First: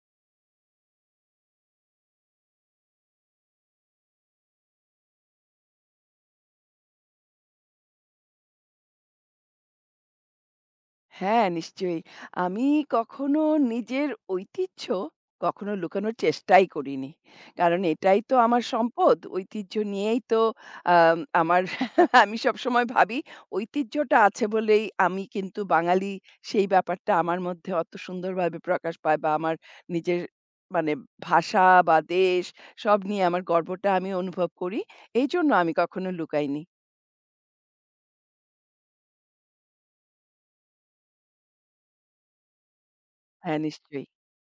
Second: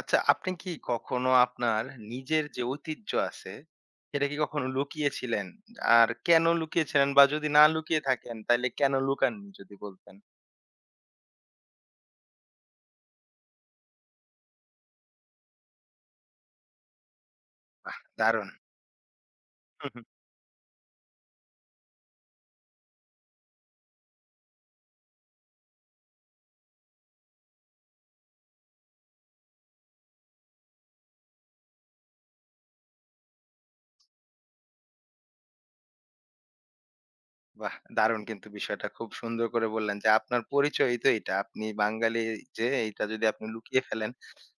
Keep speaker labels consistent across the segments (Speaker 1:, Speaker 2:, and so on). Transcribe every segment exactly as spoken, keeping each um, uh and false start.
Speaker 1: আচ্ছা, আপনি কি কখনো আপনার নিজের যে ঐতিহ্য আছে, সেটা কি কখনো লুকিয়েছিলেন? আর কেন লুকিয়েছিলেন বা যদি না লুকিয়ে থাকেন, তাইলে কেন লুকাননি যদি বলতেন?
Speaker 2: হ্যাঁ, নিশ্চয়ই। আমি কখনো নিজের ঐতিহ্য কখনো লুকানোর চেষ্টাই করিনি। কারণ
Speaker 1: বাহ!
Speaker 2: এটাই তো
Speaker 1: দারুণ।
Speaker 2: আমার সম্পদ। ঐতিহ্য নিয়েই তো আম আমার আমি সবসময় ভাবি ঐতিহ্যটা আছে বলেই আমি কিন্তু বাঙালি। সেই ব্যাপারটা আমার মধ্যে অত সুন্দরভাবে প্রকাশ পায় বা আমার নিজের মানে ভাষা বা দেশ সব নিয়ে আমার গর্বটা আমি অনুভব করি। এইজন্য আমি কখনো লুকাইনি।
Speaker 1: বাহ! দারুণ কিন্তু বিষয়টা খুব সুন্দর করে বললেন যে, আপনার পরিচয়ই তো এটা। আপনি বাঙালি যে এইটা যদি আপনি
Speaker 2: হ্যাঁ,
Speaker 1: লুকিয়ে
Speaker 2: নিশ্চয়ই।
Speaker 1: ফেলেন,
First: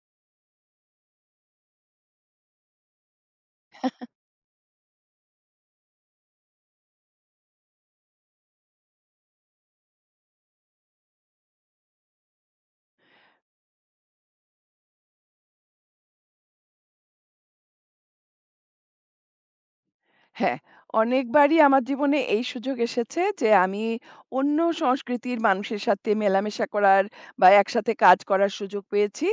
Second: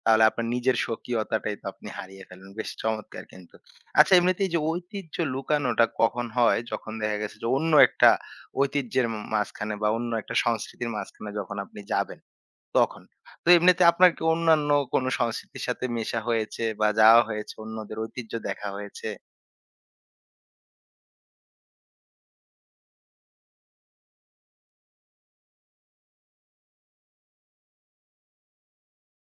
Speaker 1: তাহলে আপনার নিজের স্বকীয়তাটাই তো আপনি হারিয়ে ফেলেন। বেশ চমৎকার কিন্তু। আচ্ছা এমনিতেই যে ঐতিহ্য লুকানোটা কখন হয়? যখন দেখা গেছে যে অন্য একটা ঐতিহ্যের ম মাঝখানে বা অন্য একটা সংস্কৃতির মাঝখানে যখন আপনি যাবেন তখন। তো এমনিতে আপনার কি অন্যান্য কোনো সংস্কৃতির সাথে মেশা হয়েছে বা যাওয়া হয়েছে, অন্যদের ঐতিহ্য দেখা হয়েছে?
Speaker 2: হ্যাঁ, অনেকবারই আমার জীবনে এই সুযোগ এসেছে যে আমি অন্য সংস্কৃতির মানুষের সাথে মেলামেশা করার বা একসাথে কাজ করার সুযোগ পেয়েছি।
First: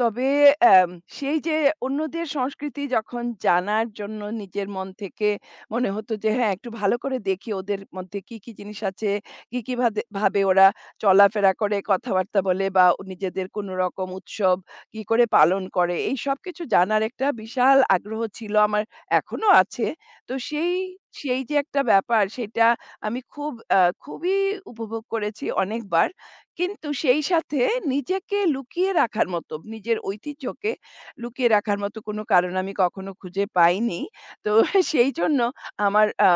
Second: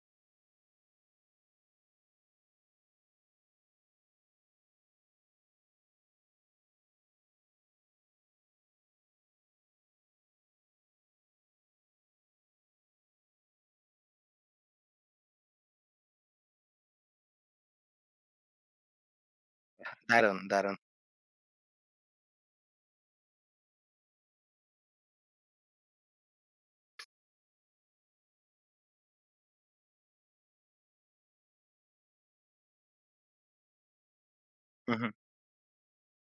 Speaker 2: তবে অ্যাম সেই যে অন্যদের সংস্কৃতি যখন জানার জন্য নিজের মন থেকে মনে হতো যে হ্যাঁ, একটু ভালো করে দেখি ওদের মধ্যে কী, কী জিনিস আছে, কী, কী ভাদে ভাবে ওরা চলাফেরা করে, কথাবার্তা বলে বা নিজেদের কোনো রকম উৎসব কী করে পালন করে, এই সবকিছু জানার একটা বিশাল আগ্রহ ছিল আমার, এখনো আছে। তো
Speaker 1: দারুণ,
Speaker 2: সেই
Speaker 1: দারুণ।
Speaker 2: সেই যে একটা ব্যাপার সেটা আমি খুব আ খুবই উপভোগ করেছি অনেকবার। কিন্তু সেই সাথে নিজেকে লুকিয়ে রাখার মতো, নিজের ঐতিহ্যকে লুকিয়ে রাখার মতো কোনো কারণ আমি কখনো খুঁজে পাইনি। তো
Speaker 1: হু, হু।
Speaker 2: সেইজন্য আমার আ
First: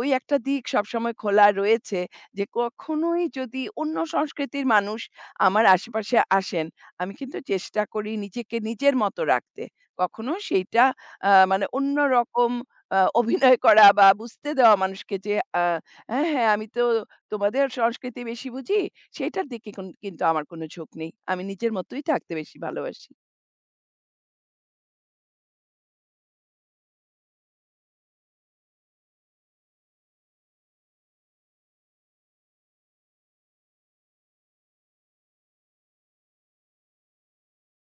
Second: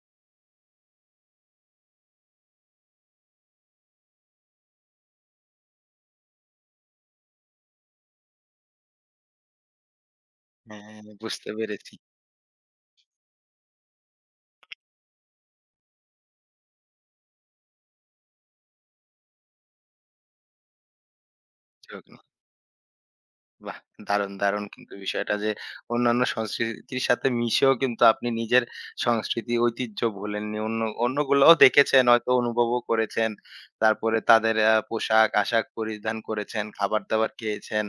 Speaker 2: ওই একটা দিক সবসময় খোলা রয়েছে যে কখনোই যদি অন্য সংস্কৃতির মানুষ আমার আশেপাশে আসেন, আমি কিন্তু চেষ্টা করি নিজেকে নিজের মতো রাখতে। কখনো সেইটা
Speaker 1: হ্যাঁ,
Speaker 2: আ
Speaker 1: বুঝতে
Speaker 2: মানে
Speaker 1: পেরেছি।
Speaker 2: অন্যরকম আ অভিনয় করা বা বুঝতে দেওয়া মানুষকে যে আ হ্যাঁ, হ্যাঁ, আমি তো তোমাদের সংস্কৃতি বেশি বুঝি, সেটার দিকে কুন কিন্তু আমার কোনো ঝোঁক নেই। আমি নিজের মতোই থাকতে বেশি ভালোবাসি।
Speaker 1: বাহ! দারুণ, দারুণ কিন্তু বিষয়টা যে অন্যান্য সংস্কৃতির সাথে মিশেও কিন্তু আপনি নিজের সংস্কৃতি ঐতিহ্য ভোলেননি। অন্য অন্যগুলোও দেখেছেন, হয়তো অনুভবও করেছেন। তারপরে তাদের আ পোশাক-আশাক পরিধান করেছেন, খাবার-দাবার খেয়েছেন।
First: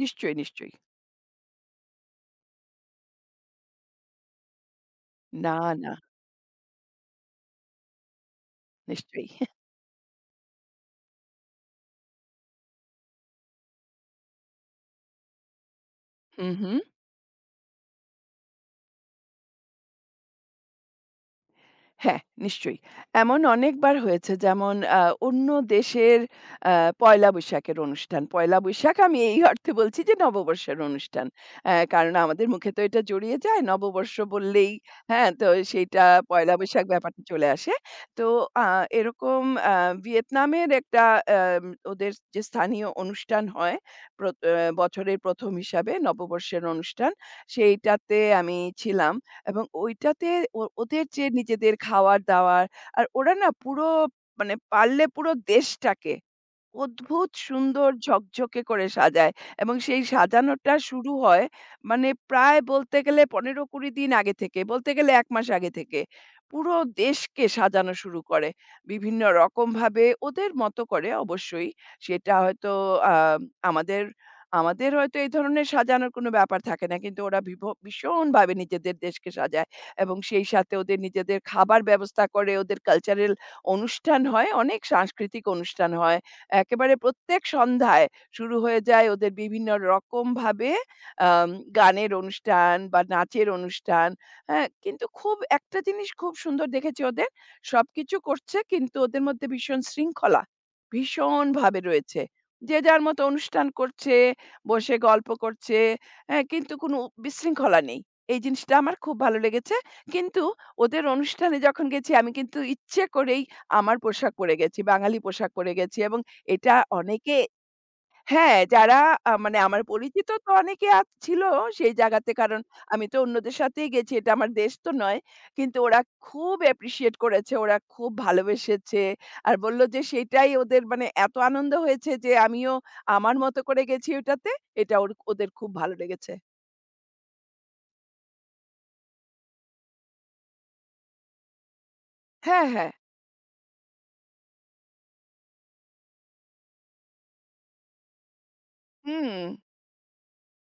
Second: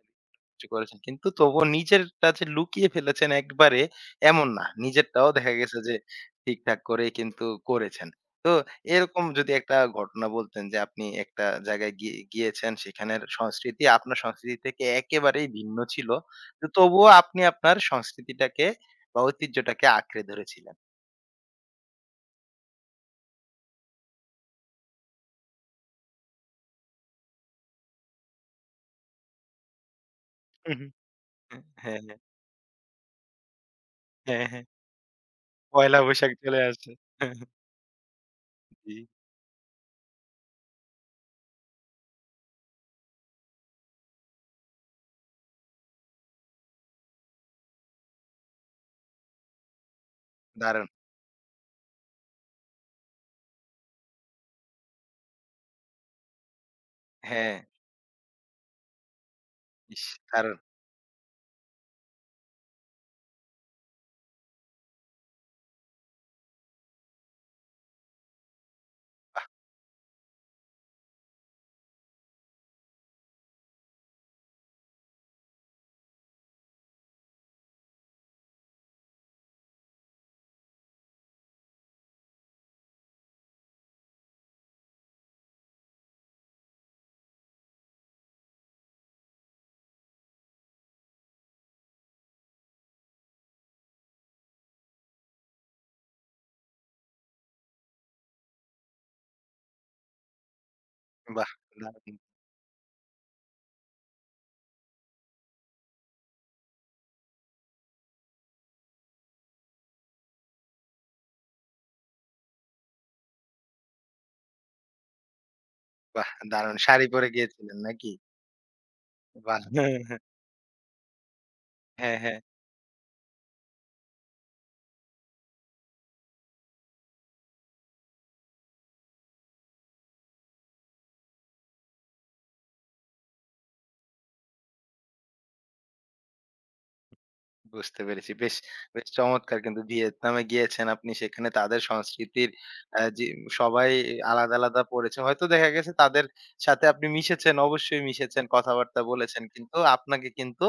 Speaker 2: নিশ্চয়ই,
Speaker 1: কিছু
Speaker 2: নিশ্চয়ই।
Speaker 1: করেছেন। কিন্তু তবুও নিজেরটা যে লুকিয়ে ফেলেছেন একবারে এমন না। নিজেরটাও দেখা
Speaker 2: না,
Speaker 1: গেছে
Speaker 2: না,
Speaker 1: যে ঠিকঠাক করেই কিন্তু করেছেন। তো এরকম
Speaker 2: নিশ্চয়ই।
Speaker 1: যদি একটা ঘটনা বলতেন যে আপনি একটা জায়গায় গিয়ে গিয়েছেন সেখানের সংস্কৃতি আপনার সংস্কৃতি থেকে একেবারেই ভিন্ন ছিল।
Speaker 2: হু,
Speaker 1: তো
Speaker 2: হু।
Speaker 1: তবুও আপনি আপনার সংস্কৃতিটাকে বা ঐতিহ্যটাকে আঁকড়ে ধরেছিলেন।
Speaker 2: হ্যাঁ, নিশ্চয়ই। এমন অনেকবার হয়েছে যেমন আ অন্য দেশের আ পয়লা বৈশাখের অনুষ্ঠান। পয়লা বৈশাখ আমি এই অর্থে বলছি যে
Speaker 1: হুম,
Speaker 2: নববর্ষের
Speaker 1: হুম।
Speaker 2: অনুষ্ঠান।
Speaker 1: হ্যাঁ,
Speaker 2: অ্যা কারণ
Speaker 1: হ্যাঁ,
Speaker 2: আমাদের মুখে তো এটা জড়িয়ে যায়। নববর্ষ
Speaker 1: হ্যাঁ, হ্যাঁ, হ্যাঁ।
Speaker 2: বললেই হ্যাঁ, তো
Speaker 1: পয়লা
Speaker 2: সেইটা
Speaker 1: বৈশাখ
Speaker 2: পয়লা
Speaker 1: চলে
Speaker 2: বৈশাখ
Speaker 1: আসছে।
Speaker 2: ব্যাপারটা চলে আসে। তো আ
Speaker 1: জি,
Speaker 2: এরকম আ ভিয়েতনামের একটা অ্যাম ওদের যে স্থানীয় অনুষ্ঠান হয় প্র অ্যা বছরের প্রথম হিসাবে নববর্ষের অনুষ্ঠান, সেইটাতে আমি ছিলাম। এবং ঐটাতে ও
Speaker 1: দারুণ।
Speaker 2: ওদের যে নিজেদের খাওয়ার-দাওয়ার আর ওরা না পুরো মানে পারলে পুরো দেশটাকে অদ্ভুত
Speaker 1: হ্যাঁ,
Speaker 2: সুন্দর ঝকঝকে করে সাজায় এবং সেই
Speaker 1: ইস! দারুণ।
Speaker 2: সাজানোটা শুরু হয় মানে প্রায় বলতে গেলে পনেরো কুড়ি দিন আগে থেকে, বলতে গেলে এক মাস আগে থেকে। পুরো দেশকে সাজানো শুরু করে। বিভিন্ন রকমভাবে ওদের মতো করে অবশ্যই। সেটা হয়তো আ আমাদের আমাদের হয়তো এই ধরনের সাজানোর কোনো ব্যাপার থাকে না। কিন্তু ওরা বিভ ভীষণভাবে নিজেদের দেশকে সাজায় এবং সেই সাথে ওদের নিজেদের খাবার ব্যবস্থা করে, ওদের কালচারাল অনুষ্ঠান হয়, অনেক সাংস্কৃতিক অনুষ্ঠান হয়। একেবারে প্রত্যেক সন্ধ্যায় শুরু হয়ে যায় ওদের বিভিন্ন রকমভাবে আম গানের অনুষ্ঠান বা নাচের অনুষ্ঠান। হ্যাঁ? কিন্তু খুব একটা জিনিস খুব সুন্দর দেখেছি ওদের। সবকিছু করছে কিন্তু ওদের মধ্যে ভীষণ শৃঙ্খলা
Speaker 1: বাহ!
Speaker 2: ভীষণভাবে
Speaker 1: দারুণ।
Speaker 2: রয়েছে। যে যার মতো অনুষ্ঠান করছে, বসে গল্প করছে, হ্যাঁ? কিন্তু কোনো বিশৃঙ্খলা নেই। এই জিনিসটা আমার খুব ভালো লেগেছে। কিন্তু ওদের অনুষ্ঠানে যখন গেছি আমি কিন্তু ইচ্ছে করেই আমার পোশাক পরে গেছি, বাঙালি পোশাক পরে গেছি এবং
Speaker 1: বাহ!
Speaker 2: এটা
Speaker 1: দারুণ! শাড়ি পরে
Speaker 2: অনেকে
Speaker 1: গিয়েছিলেন নাকি?
Speaker 2: হ্যাঁ, যারা আ মানে
Speaker 1: বাহ!
Speaker 2: আমার
Speaker 1: হ্যাঁ, হ্যাঁ।
Speaker 2: পরিচিত তো অনেকে আ ছিল সেই
Speaker 1: হ্যাঁ,
Speaker 2: জায়গাতে।
Speaker 1: হ্যাঁ।
Speaker 2: কারণ আমি তো অন্যদের সাথেই গেছি। এটা আমার দেশ তো নয়। কিন্তু ওরা খুব অ্যাপ্রিশিয়েট করেছে। ওরা খুব ভালোবেসেছে। আর বলল যে সেটাই ওদের মানে এত আনন্দ হয়েছে যে আমিও আমার মতো করে গেছি ওটাতে। এটা ওর ওদের খুব ভালো লেগেছে।
Speaker 1: বুঝতে পেরেছি। বেশ, বেশ চমৎকার কিন্তু ভিয়েতনামে গিয়েছেন আপনি সেখানে তাদের সংস্কৃতির
Speaker 2: হ্যাঁ, হ্যাঁ।
Speaker 1: আ যে সবাই আলাদা, আলাদা পড়েছে। হয়তো দেখা গেছে তাদের সাথে আপনি মিশেছেন, অবশ্যই মিশেছেন, কথাবার্তা
Speaker 2: হুম,
Speaker 1: বলেছেন। কিন্তু আপনাকে কিন্তু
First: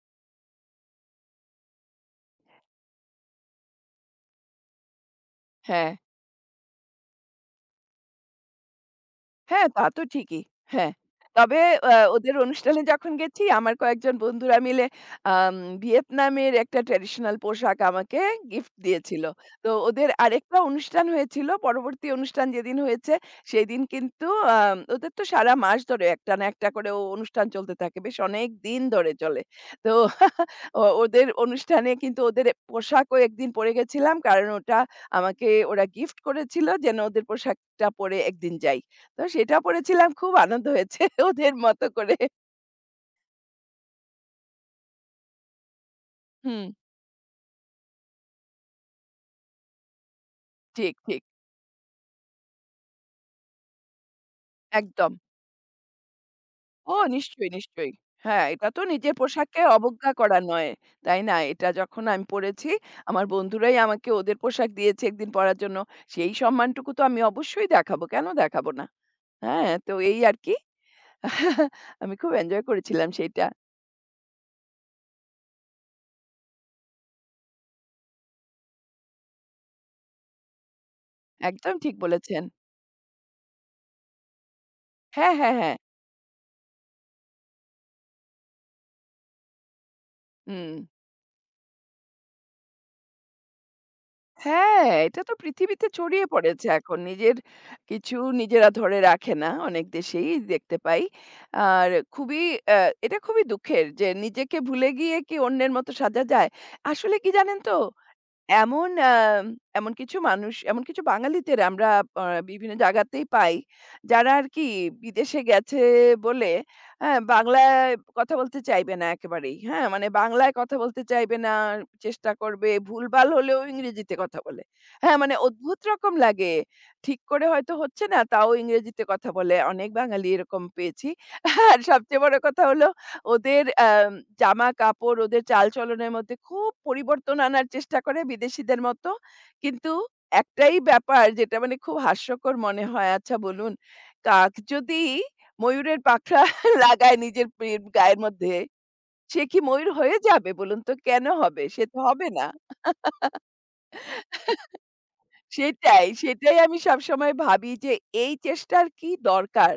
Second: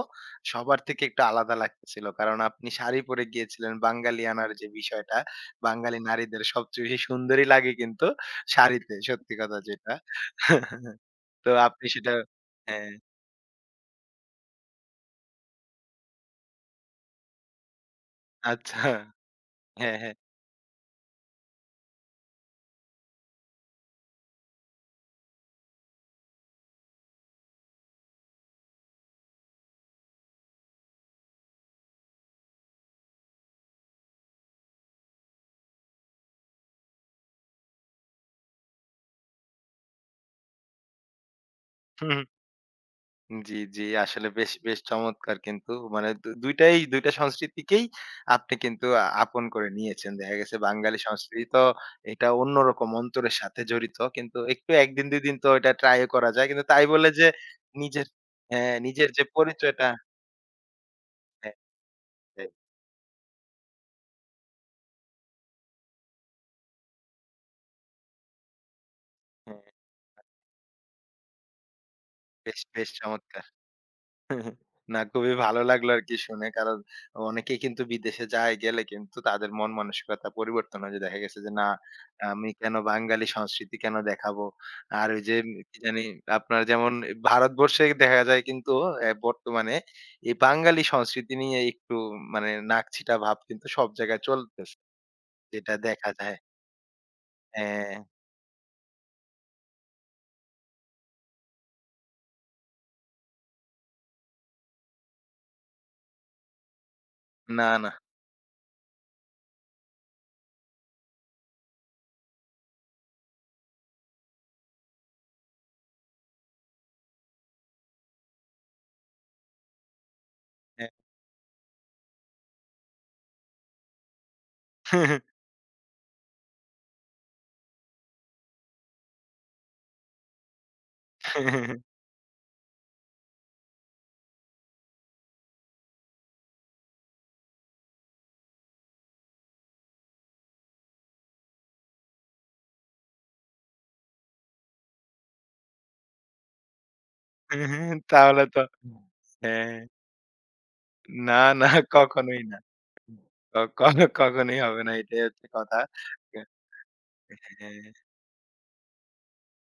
Speaker 1: সবার থেকে একটু আলাদা লাগতেছিল। কারণ আপনি শাড়ি পরে গিয়েছিলেন বাঙালিয়ানার যে বিষয়টা,
Speaker 2: হ্যাঁ।
Speaker 1: বাঙালি নারীদের সবচেয়ে বেশি সুন্দরী লাগে কিন্তু শাড়িতে, সত্যি কথা
Speaker 2: হ্যাঁ, তা
Speaker 1: যেটা।
Speaker 2: তো ঠিকই। হ্যাঁ।
Speaker 1: তো
Speaker 2: তবে
Speaker 1: আপনি
Speaker 2: আ
Speaker 1: সেটা
Speaker 2: ওদের অনুষ্ঠানে
Speaker 1: হ্যাঁ,
Speaker 2: যখন গেছি আমার কয়েকজন বন্ধুরা মিলে আম ভিয়েতনামের একটা ট্র্যাডিশনাল পোশাক আমাকে গিফট
Speaker 1: আচ্ছা।
Speaker 2: দিয়েছিল। তো
Speaker 1: হ্যাঁ,
Speaker 2: ওদের
Speaker 1: হ্যাঁ।
Speaker 2: আরেকটা অনুষ্ঠান হয়েছিল। পরবর্তী অনুষ্ঠান যেদিন হয়েছে সেদিন কিন্তু আম ওদের তো সারা মাস ধরে একটা না একটা করে ও অনুষ্ঠান চলতে থাকে। বেশ অনেকদিন ধরে চলে। তো ও ওদের অনুষ্ঠানে কিন্তু ওদের এ- পোশাকও একদিন পরে গেছিলাম। কারণ ওটা আমাকে ওরা গিফট করেছিল যেন ওদের পোশাকটা পরে একদিন যাই। তো সেটা পড়েছিলাম খুব আনন্দ হয়েছে ওদের মতো করে।
Speaker 1: হুম। জি, জি। আসলে বেশ, বেশ চমৎকার কিন্তু মানে দু
Speaker 2: হুম,
Speaker 1: দুইটাই দুই টা সংস্কৃতিকেই আপনি কিন্তু আ আপন করে নিয়েছেন। দেখা গেছে
Speaker 2: ঠিক,
Speaker 1: বাঙালি
Speaker 2: ঠিক।
Speaker 1: সংস্কৃতি তো এটা অন্যরকম অন্তরের সাথে জড়িত। কিন্তু একটু এক দিন
Speaker 2: একদম।
Speaker 1: দুই দিন তো এটা ট্রাই ও করা যায়। কিন্তু তাই
Speaker 2: ও
Speaker 1: বলে যে
Speaker 2: নিশ্চয়ই, নিশ্চয়ই।
Speaker 1: নিজের
Speaker 2: হ্যাঁ, এটা
Speaker 1: হ্যাঁ,
Speaker 2: তো
Speaker 1: নিজের
Speaker 2: নিজের
Speaker 1: যে
Speaker 2: পোশাককে
Speaker 1: পরিচয়টা
Speaker 2: অবজ্ঞা করা নয়। তাই না?
Speaker 1: হ্যাঁ,
Speaker 2: এটা যখন আমি
Speaker 1: হ্যাঁ,
Speaker 2: পড়েছি আমার বন্ধুরাই আমাকে ওদের পোশাক দিয়েছে একদিন পরার জন্য। সেই সম্মানটুকু তো আমি অবশ্যই দেখাবো। কেন দেখাবো না?
Speaker 1: হ্যাঁ,
Speaker 2: হ্যাঁ, তো এই আর কি। আমি খুব
Speaker 1: বেশ,
Speaker 2: এনজয়
Speaker 1: বেশ
Speaker 2: করেছিলাম
Speaker 1: চমৎকার।
Speaker 2: সেইটা।
Speaker 1: না খুবই ভালো লাগলো আরকি শুনে। কারণ অনেকে কিন্তু বিদেশে যায়, গেলে কিন্তু তাদের মন মানসিকতা পরিবর্তন হয় যে দেখা গেছে যে না
Speaker 2: একদম ঠিক বলেছেন।
Speaker 1: আমি কেন বাঙালি সংস্কৃতি কেন দেখাবো? আর ওই
Speaker 2: হ্যাঁ,
Speaker 1: যে
Speaker 2: হ্যাঁ, হ্যাঁ।
Speaker 1: কি জানি আপনার যেমন ভারতবর্ষে দেখা যায় কিন্তু এ বর্তমানে এই
Speaker 2: হুম।
Speaker 1: বাঙালি সংস্কৃতি নিয়ে একটু মানে নাকছিটা ভাব কিন্তু সব জায়গায় চলতেছে।
Speaker 2: হ্যাঁ, এটা তো
Speaker 1: যেটা
Speaker 2: পৃথিবীতে
Speaker 1: দেখা
Speaker 2: ছড়িয়ে
Speaker 1: যায়।
Speaker 2: পড়েছে এখন। নিজের
Speaker 1: হ্যাঁ,
Speaker 2: কিছু নিজেরা ধরে রাখে না। অনেক দেশেই দেখতে পাই। আর খুবই অ্যা এটা খুবই দুঃখের যে নিজেকে ভুলে গিয়ে কি অন্যের মতো সাজা যায়? আসলে কি জানেন
Speaker 1: না,
Speaker 2: তো
Speaker 1: না।
Speaker 2: এমন আ এমন কিছু মানুষ, এমন কিছু বাঙালিদের আমরা আ বিভিন্ন জায়গাতেই পাই, যারা আরকি বিদেশে গেছে বলে, হ্যাঁ, বাংলায় কথা বলতে চাইবে না একেবারেই। হ্যাঁ? মানে বাংলায় কথা
Speaker 1: হ্যাঁ।
Speaker 2: বলতে চাইবে না, চেষ্টা করবে, ভুলভাল হলেও ইংরেজিতে কথা বলে। হ্যাঁ, মানে অদ্ভুত রকম লাগে। ঠিক করে হয়তো হচ্ছে না, তাও ইংরেজিতে কথা বলে। অনেক বাঙালি এরকম পেয়েছি। আর সবচেয়ে বড় কথা হলো ওদের আম জামাকাপড়, ওদের চালচলনের মধ্যে খুব পরিবর্তন আনার চেষ্টা করে বিদেশীদের মতো। কিন্তু একটাই ব্যাপার যেটা মানে খুব হাস্যকর মনে হয়। আচ্ছা বলুন, কাক যদি ময়ূরের পাখা লাগায় নিজের পেট গায়ের
Speaker 1: তাহলে
Speaker 2: মধ্যে,
Speaker 1: তো
Speaker 2: সে কি
Speaker 1: হ্যাঁ।
Speaker 2: ময়ূর হয়ে যাবে বলুন তো? কেন
Speaker 1: না,
Speaker 2: হবে?
Speaker 1: না
Speaker 2: সে তো হবে
Speaker 1: কখনোই
Speaker 2: না।
Speaker 1: না। ক ক কখনোই হবে না। এটাই হচ্ছে কথা।
Speaker 2: সেটাই, সেটাই আমি সবসময় ভাবি যে
Speaker 1: হ্যাঁ,
Speaker 2: এই চেষ্টার কি দরকার?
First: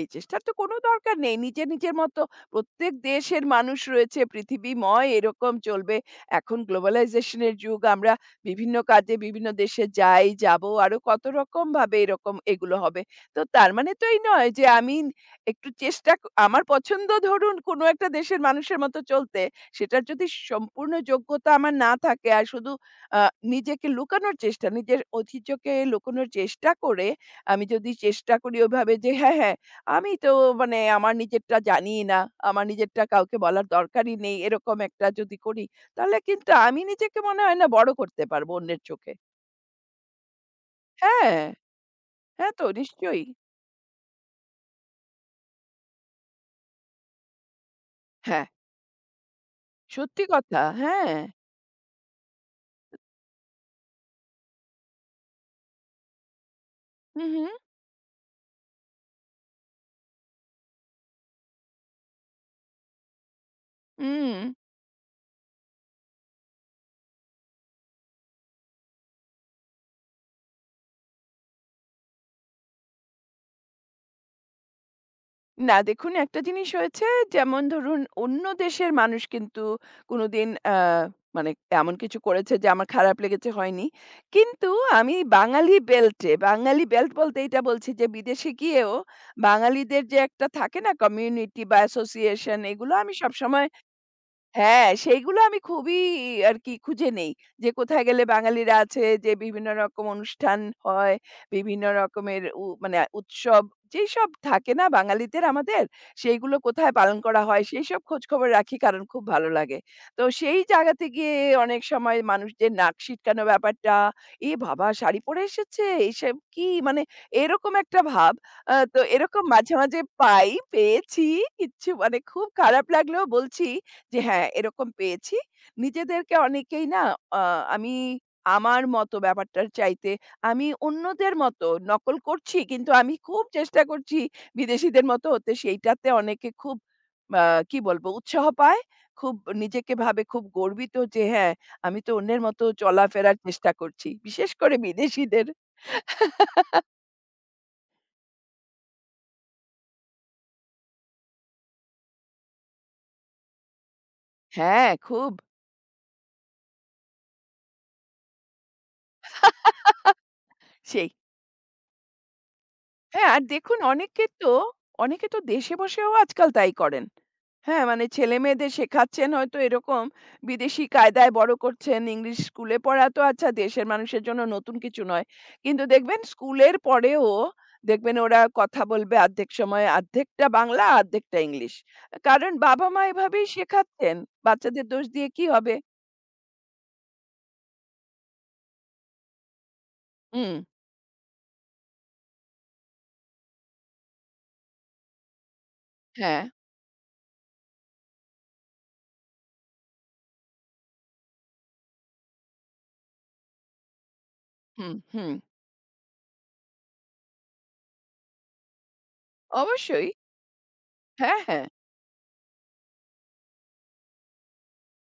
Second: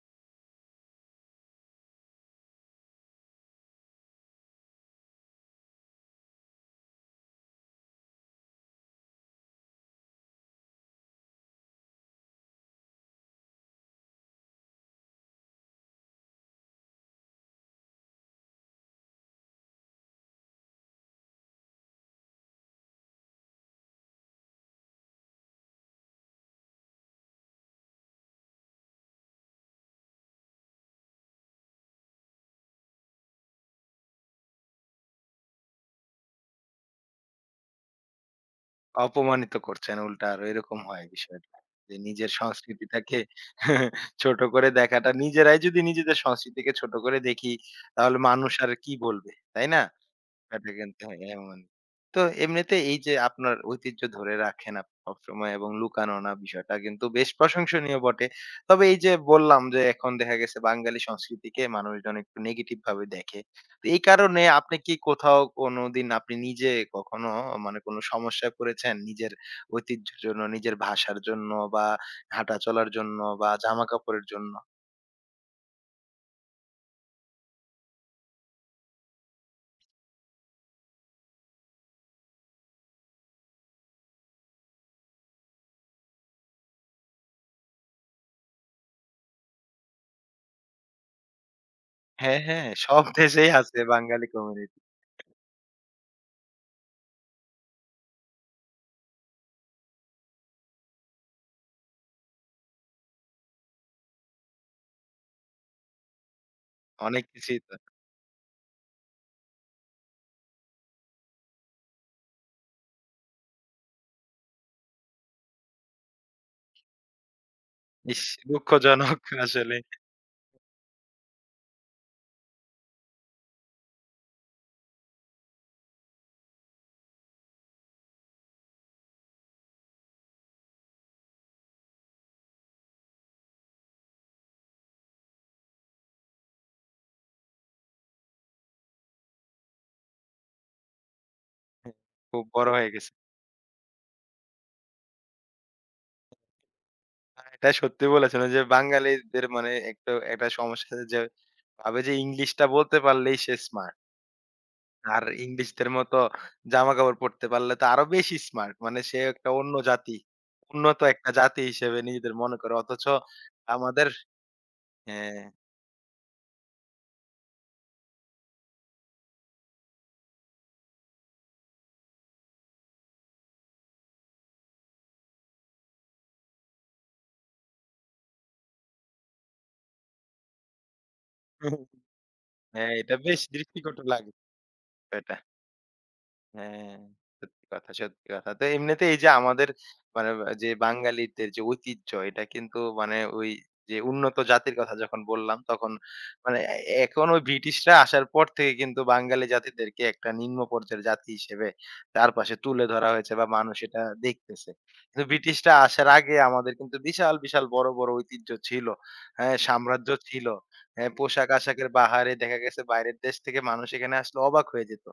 Speaker 2: এই চেষ্টার তো কোনো দরকার নেই। নিজের, নিজের মতো প্রত্যেক দেশের মানুষ রয়েছে পৃথিবীময় এরকম চলবে। এখন গ্লোবালাইজেশন এর যুগ আমরা বিভিন্ন কাজে বিভিন্ন দেশে যাই, যাবো আরো কত রকম ভাবে এরকম এগুলো হবে। তো তার মানে তো এই নয় যে আমি একটু চেষ্টা ক আমার পছন্দ ধরুন কোনো একটা দেশের মানুষের মতো চলতে, সেটার যদি সম্পূর্ণ যোগ্যতা আমার না থাকে আর শুধু আ নিজেকে লুকানোর চেষ্টা, নিজের ঐতিহ্যকে লুকানোর চেষ্টা করে আমি যদি চেষ্টা করি ওভাবে যে হ্যাঁ, হ্যাঁ, আমি তো মানে আমার নিজেরটা জানিই না। আমার নিজেরটা কাউকে বলার দরকারই নেই। এরকম একটা যদি করি, তাহলে কিন্তু আমি নিজেকে মনে হয় না বড় করতে পারবো অন্যের চোখে।
Speaker 1: অপমানিত করছেন উল্টা আরো এরকম হয়
Speaker 2: হ্যাঁ,
Speaker 1: বিষয়টা। যে নিজের
Speaker 2: হ্যাঁ তো
Speaker 1: সংস্কৃতিটাকে
Speaker 2: নিশ্চয়ই।
Speaker 1: ছোট করে দেখাটা নিজেরাই যদি নিজেদের সংস্কৃতিকে ছোট করে দেখি তাহলে
Speaker 2: হ্যাঁ,
Speaker 1: মানুষ আর কি বলবে, তাই না?
Speaker 2: সত্যি কথা।
Speaker 1: এটা কিন্তু
Speaker 2: হ্যাঁ।
Speaker 1: হ্যাঁ, এমন। তো এমনিতে এই যে আপনার ঐতিহ্য ধরে রাখেন আপনি সবসময় এবং লুকানো না বিষয়টা কিন্তু
Speaker 2: হু,
Speaker 1: বেশ
Speaker 2: হু।
Speaker 1: প্রশংসনীয় বটে। তবে এই যে বললাম যে এখন দেখা গেছে বাঙালি সংস্কৃতিকে মানুষজন একটু নেগেটিভ ভাবে দেখে। তো এই
Speaker 2: হুম।
Speaker 1: কারণে আপনি কি কোথাও কোনোদিন আপনি নিজে কখনো মানে কোনো সমস্যায় পড়েছেন নিজের ঐতিহ্যের জন্য, নিজের ভাষার জন্য বা হাঁটা চলার জন্য বা জামাকাপড়ের জন্য?
Speaker 2: না দেখুন একটা জিনিস হয়েছে যেমন ধরুন অন্য দেশের মানুষ কিন্তু কোনোদিন আ মানে এমন কিছু করেছে যে আমার খারাপ লেগেছে হয়নি। কিন্তু আমি বাঙালি বেল্টে, বাঙালি বেল্ট বলতে এটা বলছি যে বিদেশে গিয়েও বাঙালিদের যে একটা থাকে না কমিউনিটি বা
Speaker 1: হ্যাঁ,
Speaker 2: অ্যাসোসিয়েশন
Speaker 1: হ্যাঁ,
Speaker 2: এগুলো
Speaker 1: সব
Speaker 2: আমি
Speaker 1: দেশেই
Speaker 2: সবসময়
Speaker 1: আছে বাঙালি কমিউনিটি।
Speaker 2: হ্যাঁ, সেইগুলো আমি খুবই আরকি খুঁজে নেই। যে কোথায় গেলে বাঙালিরা আছে, যে বিভিন্ন রকম অনুষ্ঠান হয়, বিভিন্ন রকমের উ মানে উৎসব যেইসব থাকে না বাঙালিদের আমাদের, সেইগুলো কোথায় পালন
Speaker 1: অনেক
Speaker 2: করা
Speaker 1: কিছুই
Speaker 2: হয়
Speaker 1: তো।
Speaker 2: সেইসব খোঁজখবর রাখি কারণ খুব ভালো লাগে। তো সেই জায়গাতে গিয়ে অনেক সময় মানুষদের নাক সিটকানো ব্যাপারটা, "এ বাবা! শাড়ি পরে এসেছে, এসব কি?" মানে এরকম একটা
Speaker 1: ইস!
Speaker 2: ভাব। আ তো
Speaker 1: দুঃখজনক
Speaker 2: এরকম মাঝে,
Speaker 1: আসলে।
Speaker 2: মাঝে পাই, পেয়েছি। কিচ্ছু মানে খুব খারাপ লাগলেও বলছি যে হ্যাঁ, এরকম পেয়েছি। নিজেদেরকে অনেকেই না আ আমি আমার মতো ব্যাপারটার চাইতে আমি অন্যদের মতো নকল করছি কিন্তু আমি খুব চেষ্টা করছি বিদেশীদের মতো হতে। সেইটাতে অনেকে খুব আ কি বলবো উৎসাহ পায়। খুব নিজেকে ভাবে খুব গর্বিত যে হ্যাঁ,
Speaker 1: হ্যাঁ,
Speaker 2: আমি তো অন্যের
Speaker 1: খুব
Speaker 2: মতো
Speaker 1: বড় হয়ে গেছে।
Speaker 2: চলাফেরার চেষ্টা করছি। বিশেষ করে বিদেশীদের
Speaker 1: না, এটা সত্যি বলেছেন ওই যে বাঙালিদের মানে একটা একটা সমস্যা আছে যে ভাবে যে ইংলিশটা বলতে পারলেই সে স্মার্ট।
Speaker 2: হ্যাঁ,
Speaker 1: আর
Speaker 2: খুব
Speaker 1: ইংলিশদের মতো জামাকাপড় পরতে পারলে তো আরো বেশি স্মার্ট। মানে সে একটা অন্য জাতি। উন্নত
Speaker 2: সেই।
Speaker 1: একটা জাতি হিসেবে নিজেদের মনে করে। অথচ
Speaker 2: হ্যাঁ, আর দেখুন
Speaker 1: আমাদের
Speaker 2: অনেকে তো অনেকে
Speaker 1: হ্যাঁ,
Speaker 2: তো দেশে বসেও আজকাল তাই করেন। হ্যাঁ, মানে ছেলেমেয়েদের শেখাচ্ছেন হয়তো এরকম বিদেশি কায়দায় বড় করছেন। ইংলিশ স্কুলে পড়া তো আচ্ছা দেশের মানুষের জন্য নতুন কিছু নয়। কিন্তু দেখবেন স্কুলের পরেও দেখবেন ওরা কথা বলবে অর্ধেক সময় অর্ধেকটা বাংলা, অর্ধেকটা ইংলিশ। কারণ
Speaker 1: হ্যাঁ
Speaker 2: বাবা-মা
Speaker 1: এটা বেশ
Speaker 2: এভাবেই
Speaker 1: দৃষ্টিকটু
Speaker 2: শেখাচ্ছেন।
Speaker 1: লাগে
Speaker 2: বাচ্চাদের দোষ দিয়ে
Speaker 1: এটা।
Speaker 2: কি হবে?
Speaker 1: হ্যাঁ, সত্যি কথা, সত্যি কথা। তো এমনিতে এই যে আমাদের মানে
Speaker 2: হুম,
Speaker 1: যে বাঙালিদের যে ঐতিহ্য এটা কিন্তু মানে ওই যে উন্নত জাতির কথা যখন বললাম তখন
Speaker 2: হ্যাঁ,
Speaker 1: মানে এ এখন ওই ব্রিটিশরা আসার পর থেকে কিন্তু বাঙালি জাতিদেরকে একটা নিম্ন পর্যায়ের জাতি হিসেবে চারপাশে তুলে ধরা হয়েছে বা মানুষ এটা দেখতেছে।
Speaker 2: হুম,
Speaker 1: কিন্তু
Speaker 2: হুম।
Speaker 1: ব্রিটিশরা আসার আগে আমাদের কিন্তু বিশাল, বিশাল বড়, বড় ঐতিহ্য ছিল। হ্যাঁ,
Speaker 2: অবশ্যই।
Speaker 1: সাম্রাজ্য ছিল। হ্যাঁ,
Speaker 2: হ্যাঁ, হ্যাঁ,
Speaker 1: পোশাক-আশাকের বাহারে দেখা গেছে বাইরের দেশ থেকে মানুষ এখানে আসলে অবাক হয়ে যেত।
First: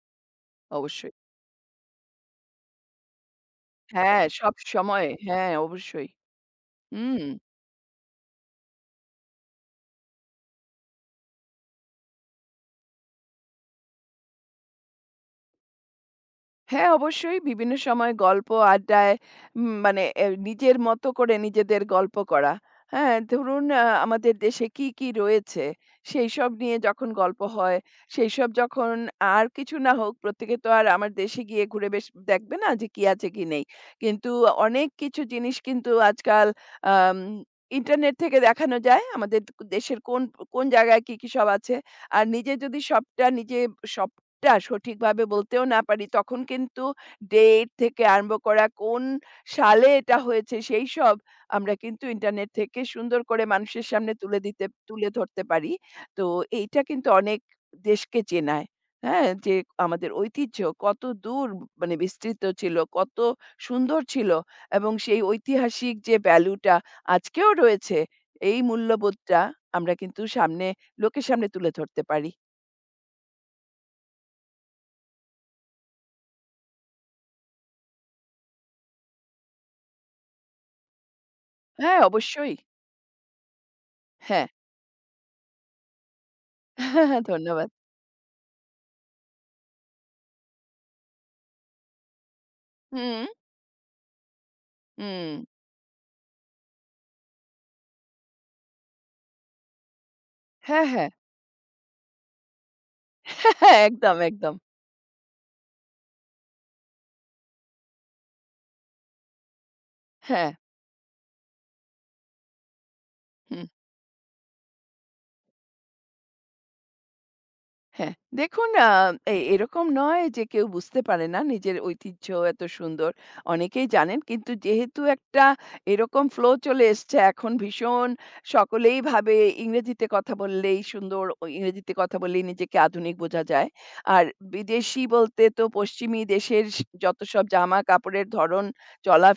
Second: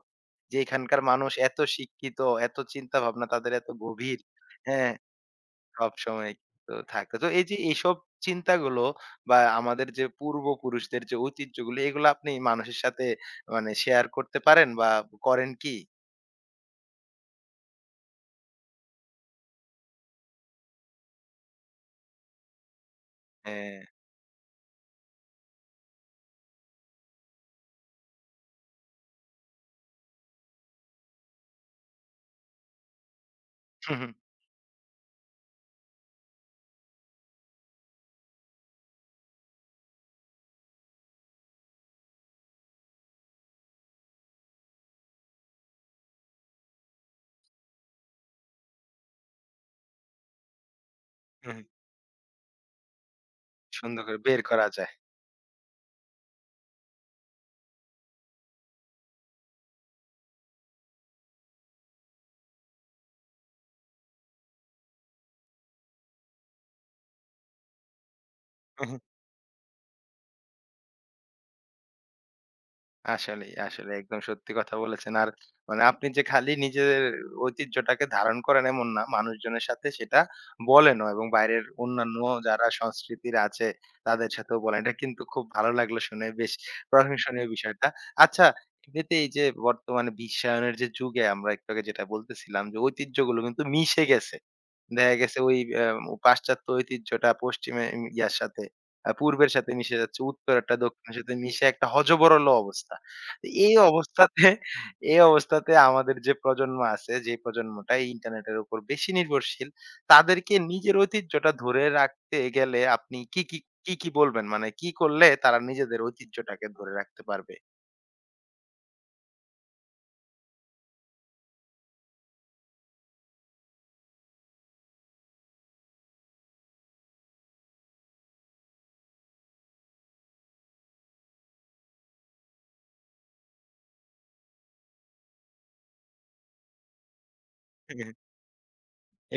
Speaker 1: যে এখানকার
Speaker 2: অবশ্যই।
Speaker 1: মানুষ এত শিক্ষিত, এত চিন্তা ভাবনা তাদের এত গভীর,
Speaker 2: হ্যাঁ,
Speaker 1: হ্যাঁ?
Speaker 2: সবসময়। হ্যাঁ, অবশ্যই।
Speaker 1: সবসময় তো থাকতো।
Speaker 2: হুম।
Speaker 1: তো এই যে এইসব চিন্তাগুলো বা আমাদের যে পূর্বপুরুষদের যে ঐতিহ্যগুলো এগুলো আপনি মানুষের সাথে মানে শেয়ার করতে পারেন বা করেন কি?
Speaker 2: হ্যাঁ, অবশ্যই বিভিন্ন সময় গল্প আড্ডায় উম মানে এ নিজের মতো করে নিজেদের গল্প করা। হ্যাঁ? ধরুন
Speaker 1: হ্যাঁ।
Speaker 2: আ আমাদের দেশে কি, কি রয়েছে? সেইসব নিয়ে যখন গল্প হয়, সেইসব যখন আর কিছু না হোক প্রত্যেকে তো আর আমার দেশে গিয়ে ঘুরে বেশ দেখবে না যে কি আছে কি নেই। কিন্তু অনেক কিছু জিনিস কিন্তু আজকাল আম ইন্টারনেট থেকে দেখানো যায়। আমাদের দেশের কোন, কোন জায়গায় কি, কি সব আছে। আর নিজে যদি সবটা নিজে সব টা সঠিকভাবে বলতেও না পারি, তখন কিন্তু ডেট থেকে আরম্ভ করা, কোন সালে এটা হয়েছে, সেইসব আমরা কিন্তু ইন্টারনেট থেকে সুন্দর করে মানুষের
Speaker 1: সুন্দর
Speaker 2: সামনে
Speaker 1: করে
Speaker 2: তুলে
Speaker 1: বের
Speaker 2: দিতে
Speaker 1: করা যায়।
Speaker 2: তুলে ধরতে পারি। তো এইটা কিন্তু অনেক দেশকে চেনায়। হ্যাঁ? যে আমাদের ঐতিহ্য কত দূর মানে বিস্তৃত ছিল, কত সুন্দর ছিল এবং সেই ঐতিহাসিক যে ভ্যালুটা আজকেও রয়েছে, এই মূল্যবোধটা আমরা কিন্তু সামনে লোকের সামনে তুলে ধরতে পারি।
Speaker 1: আসলেই, আসলেই একদম সত্যি কথা বলেছেন। আর মানে আপনি যে খালি নিজের ঐতিহ্যটাকে ধারণ করেন এমন না, মানুষজনের সাথে সেটা বলেনও এবং বাইরের
Speaker 2: হ্যাঁ,
Speaker 1: অন্যান্য
Speaker 2: অবশ্যই।
Speaker 1: যারা সংস্কৃতির আছে তাদের
Speaker 2: হ্যাঁ।
Speaker 1: সাথেও বলেন। এটা কিন্তু খুব ভালো লাগলো শুনে, বেশ প্রশংসনীয়
Speaker 2: ধন্যবাদ।
Speaker 1: বিষয়টা। আচ্ছা, এমনিতে এই যে বর্তমানে বিশ্বায়নের যে যুগে আমরা একটু আগে যেটা বলতেছিলাম যে
Speaker 2: হুম,
Speaker 1: ঐতিহ্যগুলো কিন্তু মিশে গেছে। দেখা
Speaker 2: হুম।
Speaker 1: গেছে ওই আম পাশ্চাত্য ঐতিহ্যটা পশ্চিমে উম ইয়ার সাথে আ পূর্বের সাথে মিশে যাচ্ছে। উত্তরেরটা
Speaker 2: হ্যাঁ, হ্যাঁ।
Speaker 1: দক্ষিণের সাথে মিশে একটা হযবরল অবস্থা। তো এই
Speaker 2: একদম,
Speaker 1: অবস্থাতে
Speaker 2: একদম।
Speaker 1: এই অবস্থাতে আমাদের যে প্রজন্ম আছে, যে প্রজন্মটা এই ইন্টারনেটের উপর বেশি নির্ভরশীল,
Speaker 2: হ্যাঁ।
Speaker 1: তাদেরকে নিজের ঐতিহ্যটা ধরে রাখতে গেলে আপনি কি, কি,
Speaker 2: হুম
Speaker 1: কি, কি বলবেন? মানে কি করলে তারা নিজেদের ঐতিহ্যটাকে ধরে রাখতে পারবে?
Speaker 2: হ্যাঁ, দেখুন আ এ এরকম নয় যে কেউ বুঝতে পারে না নিজের ঐতিহ্য এত সুন্দর। অনেকেই জানেন কিন্তু যেহেতু একটা এরকম ফ্লো চলে এসছে এখন ভীষণ সকলেই ভাবে ইংরেজিতে কথা বললেই সুন্দর, ও ইংরেজিতে কথা বললেই নিজেকে আধুনিক বোঝা যায়। আর বিদেশী বলতে তো পশ্চিমী দেশের স যত সব জামা-কাপড়ের ধরন,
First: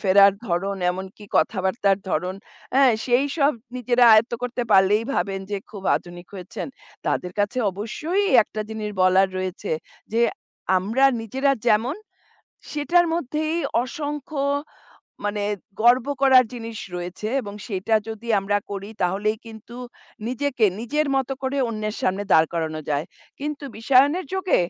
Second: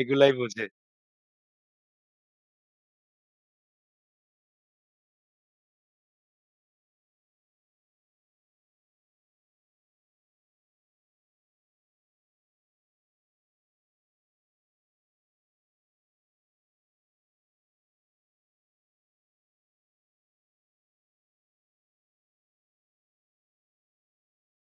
Speaker 1: এগুলাই বুঝে।
Speaker 2: ধরন, এমনকি কথাবার্তার ধরন, হ্যাঁ? সেই সব নিজেরা আয়ত্ত করতে পারলেই ভাবেন যে খুব আধুনিক হয়েছেন। তাদের কাছে অবশ্যই একটা জিনিস বলার রয়েছে যে, আমরা নিজেরা যেমন সেটার মধ্যেই অসংখ্য মানে গর্ব করার জিনিস রয়েছে এবং সেটা যদি আমরা করি তাহলেই কিন্তু নিজেকে নিজের মতো করে অন্যের সামনে দাঁড় করানো যায়। কিন্তু বিশ্বায়নের যুগে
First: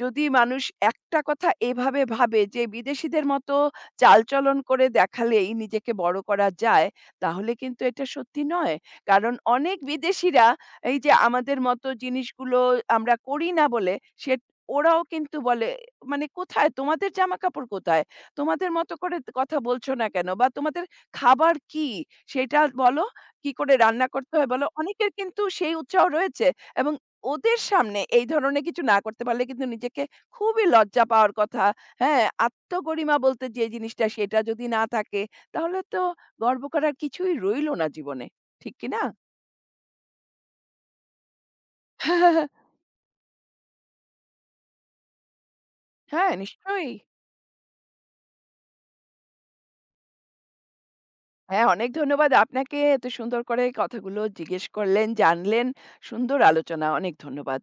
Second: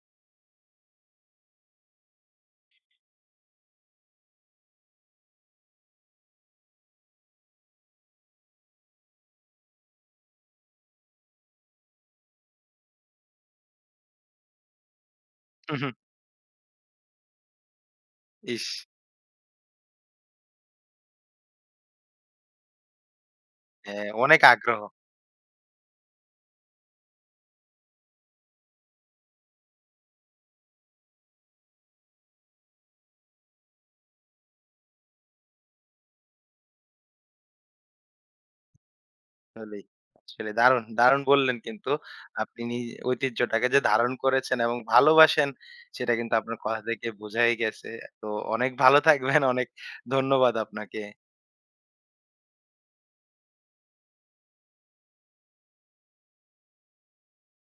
Speaker 2: যদি মানুষ একটা কথা এভাবে ভাবে যে বিদেশীদের মতো চালচলন করে দেখালেই নিজেকে বড় করা যায়, তাহলে কিন্তু এটা সত্যি নয়। কারণ অনেক বিদেশীরা এই যে আমাদের মতো জিনিসগুলো আমরা করি না বলে সে ওরাও কিন্তু বলে, "মানে কোথায় তোমাদের জামাকাপড় কোথায়?"
Speaker 1: ইস!
Speaker 2: তোমাদের মতো করে ত কথা বলছো না কেন? বা তোমাদের খাবার কি? সেটা বলো। কি করে রান্না
Speaker 1: হ্যাঁ,
Speaker 2: করতে
Speaker 1: অনেক
Speaker 2: হয় বলো।
Speaker 1: আগ্রহ।
Speaker 2: অনেকের কিন্তু সেই উৎসাহ রয়েছে এবং ওদের সামনে এই ধরনের কিছু না করতে পারলে কিন্তু নিজেকে খুবই লজ্জা পাওয়ার কথা। হ্যাঁ, আত্মগরিমা বলতে যে জিনিসটা সেটা যদি না থাকে তাহলে তো গর্ব করার কিছুই রইল না জীবনে। ঠিক কি না?
Speaker 1: আসলেই, আসলে দারুণ, দারুণ বললেন কিন্তু। আপনি নিজ ঐতিহ্যটাকে যে ধারণ করেছেন এবং ভালোবাসেন সেটা
Speaker 2: হ্যাঁ,
Speaker 1: কিন্তু আপনার কথা
Speaker 2: নিশ্চয়ই।
Speaker 1: থেকে বোঝাই গেছে। তো অনেক ভালো থাকবেন। অনেক ধন্যবাদ আপনাকে।
Speaker 2: হ্যাঁ, অনেক ধন্যবাদ আপনাকে এত সুন্দর করে কথাগুলো জিজ্ঞেস করলেন, জানলেন। সুন্দর আলোচনা। অনেক ধন্যবাদ।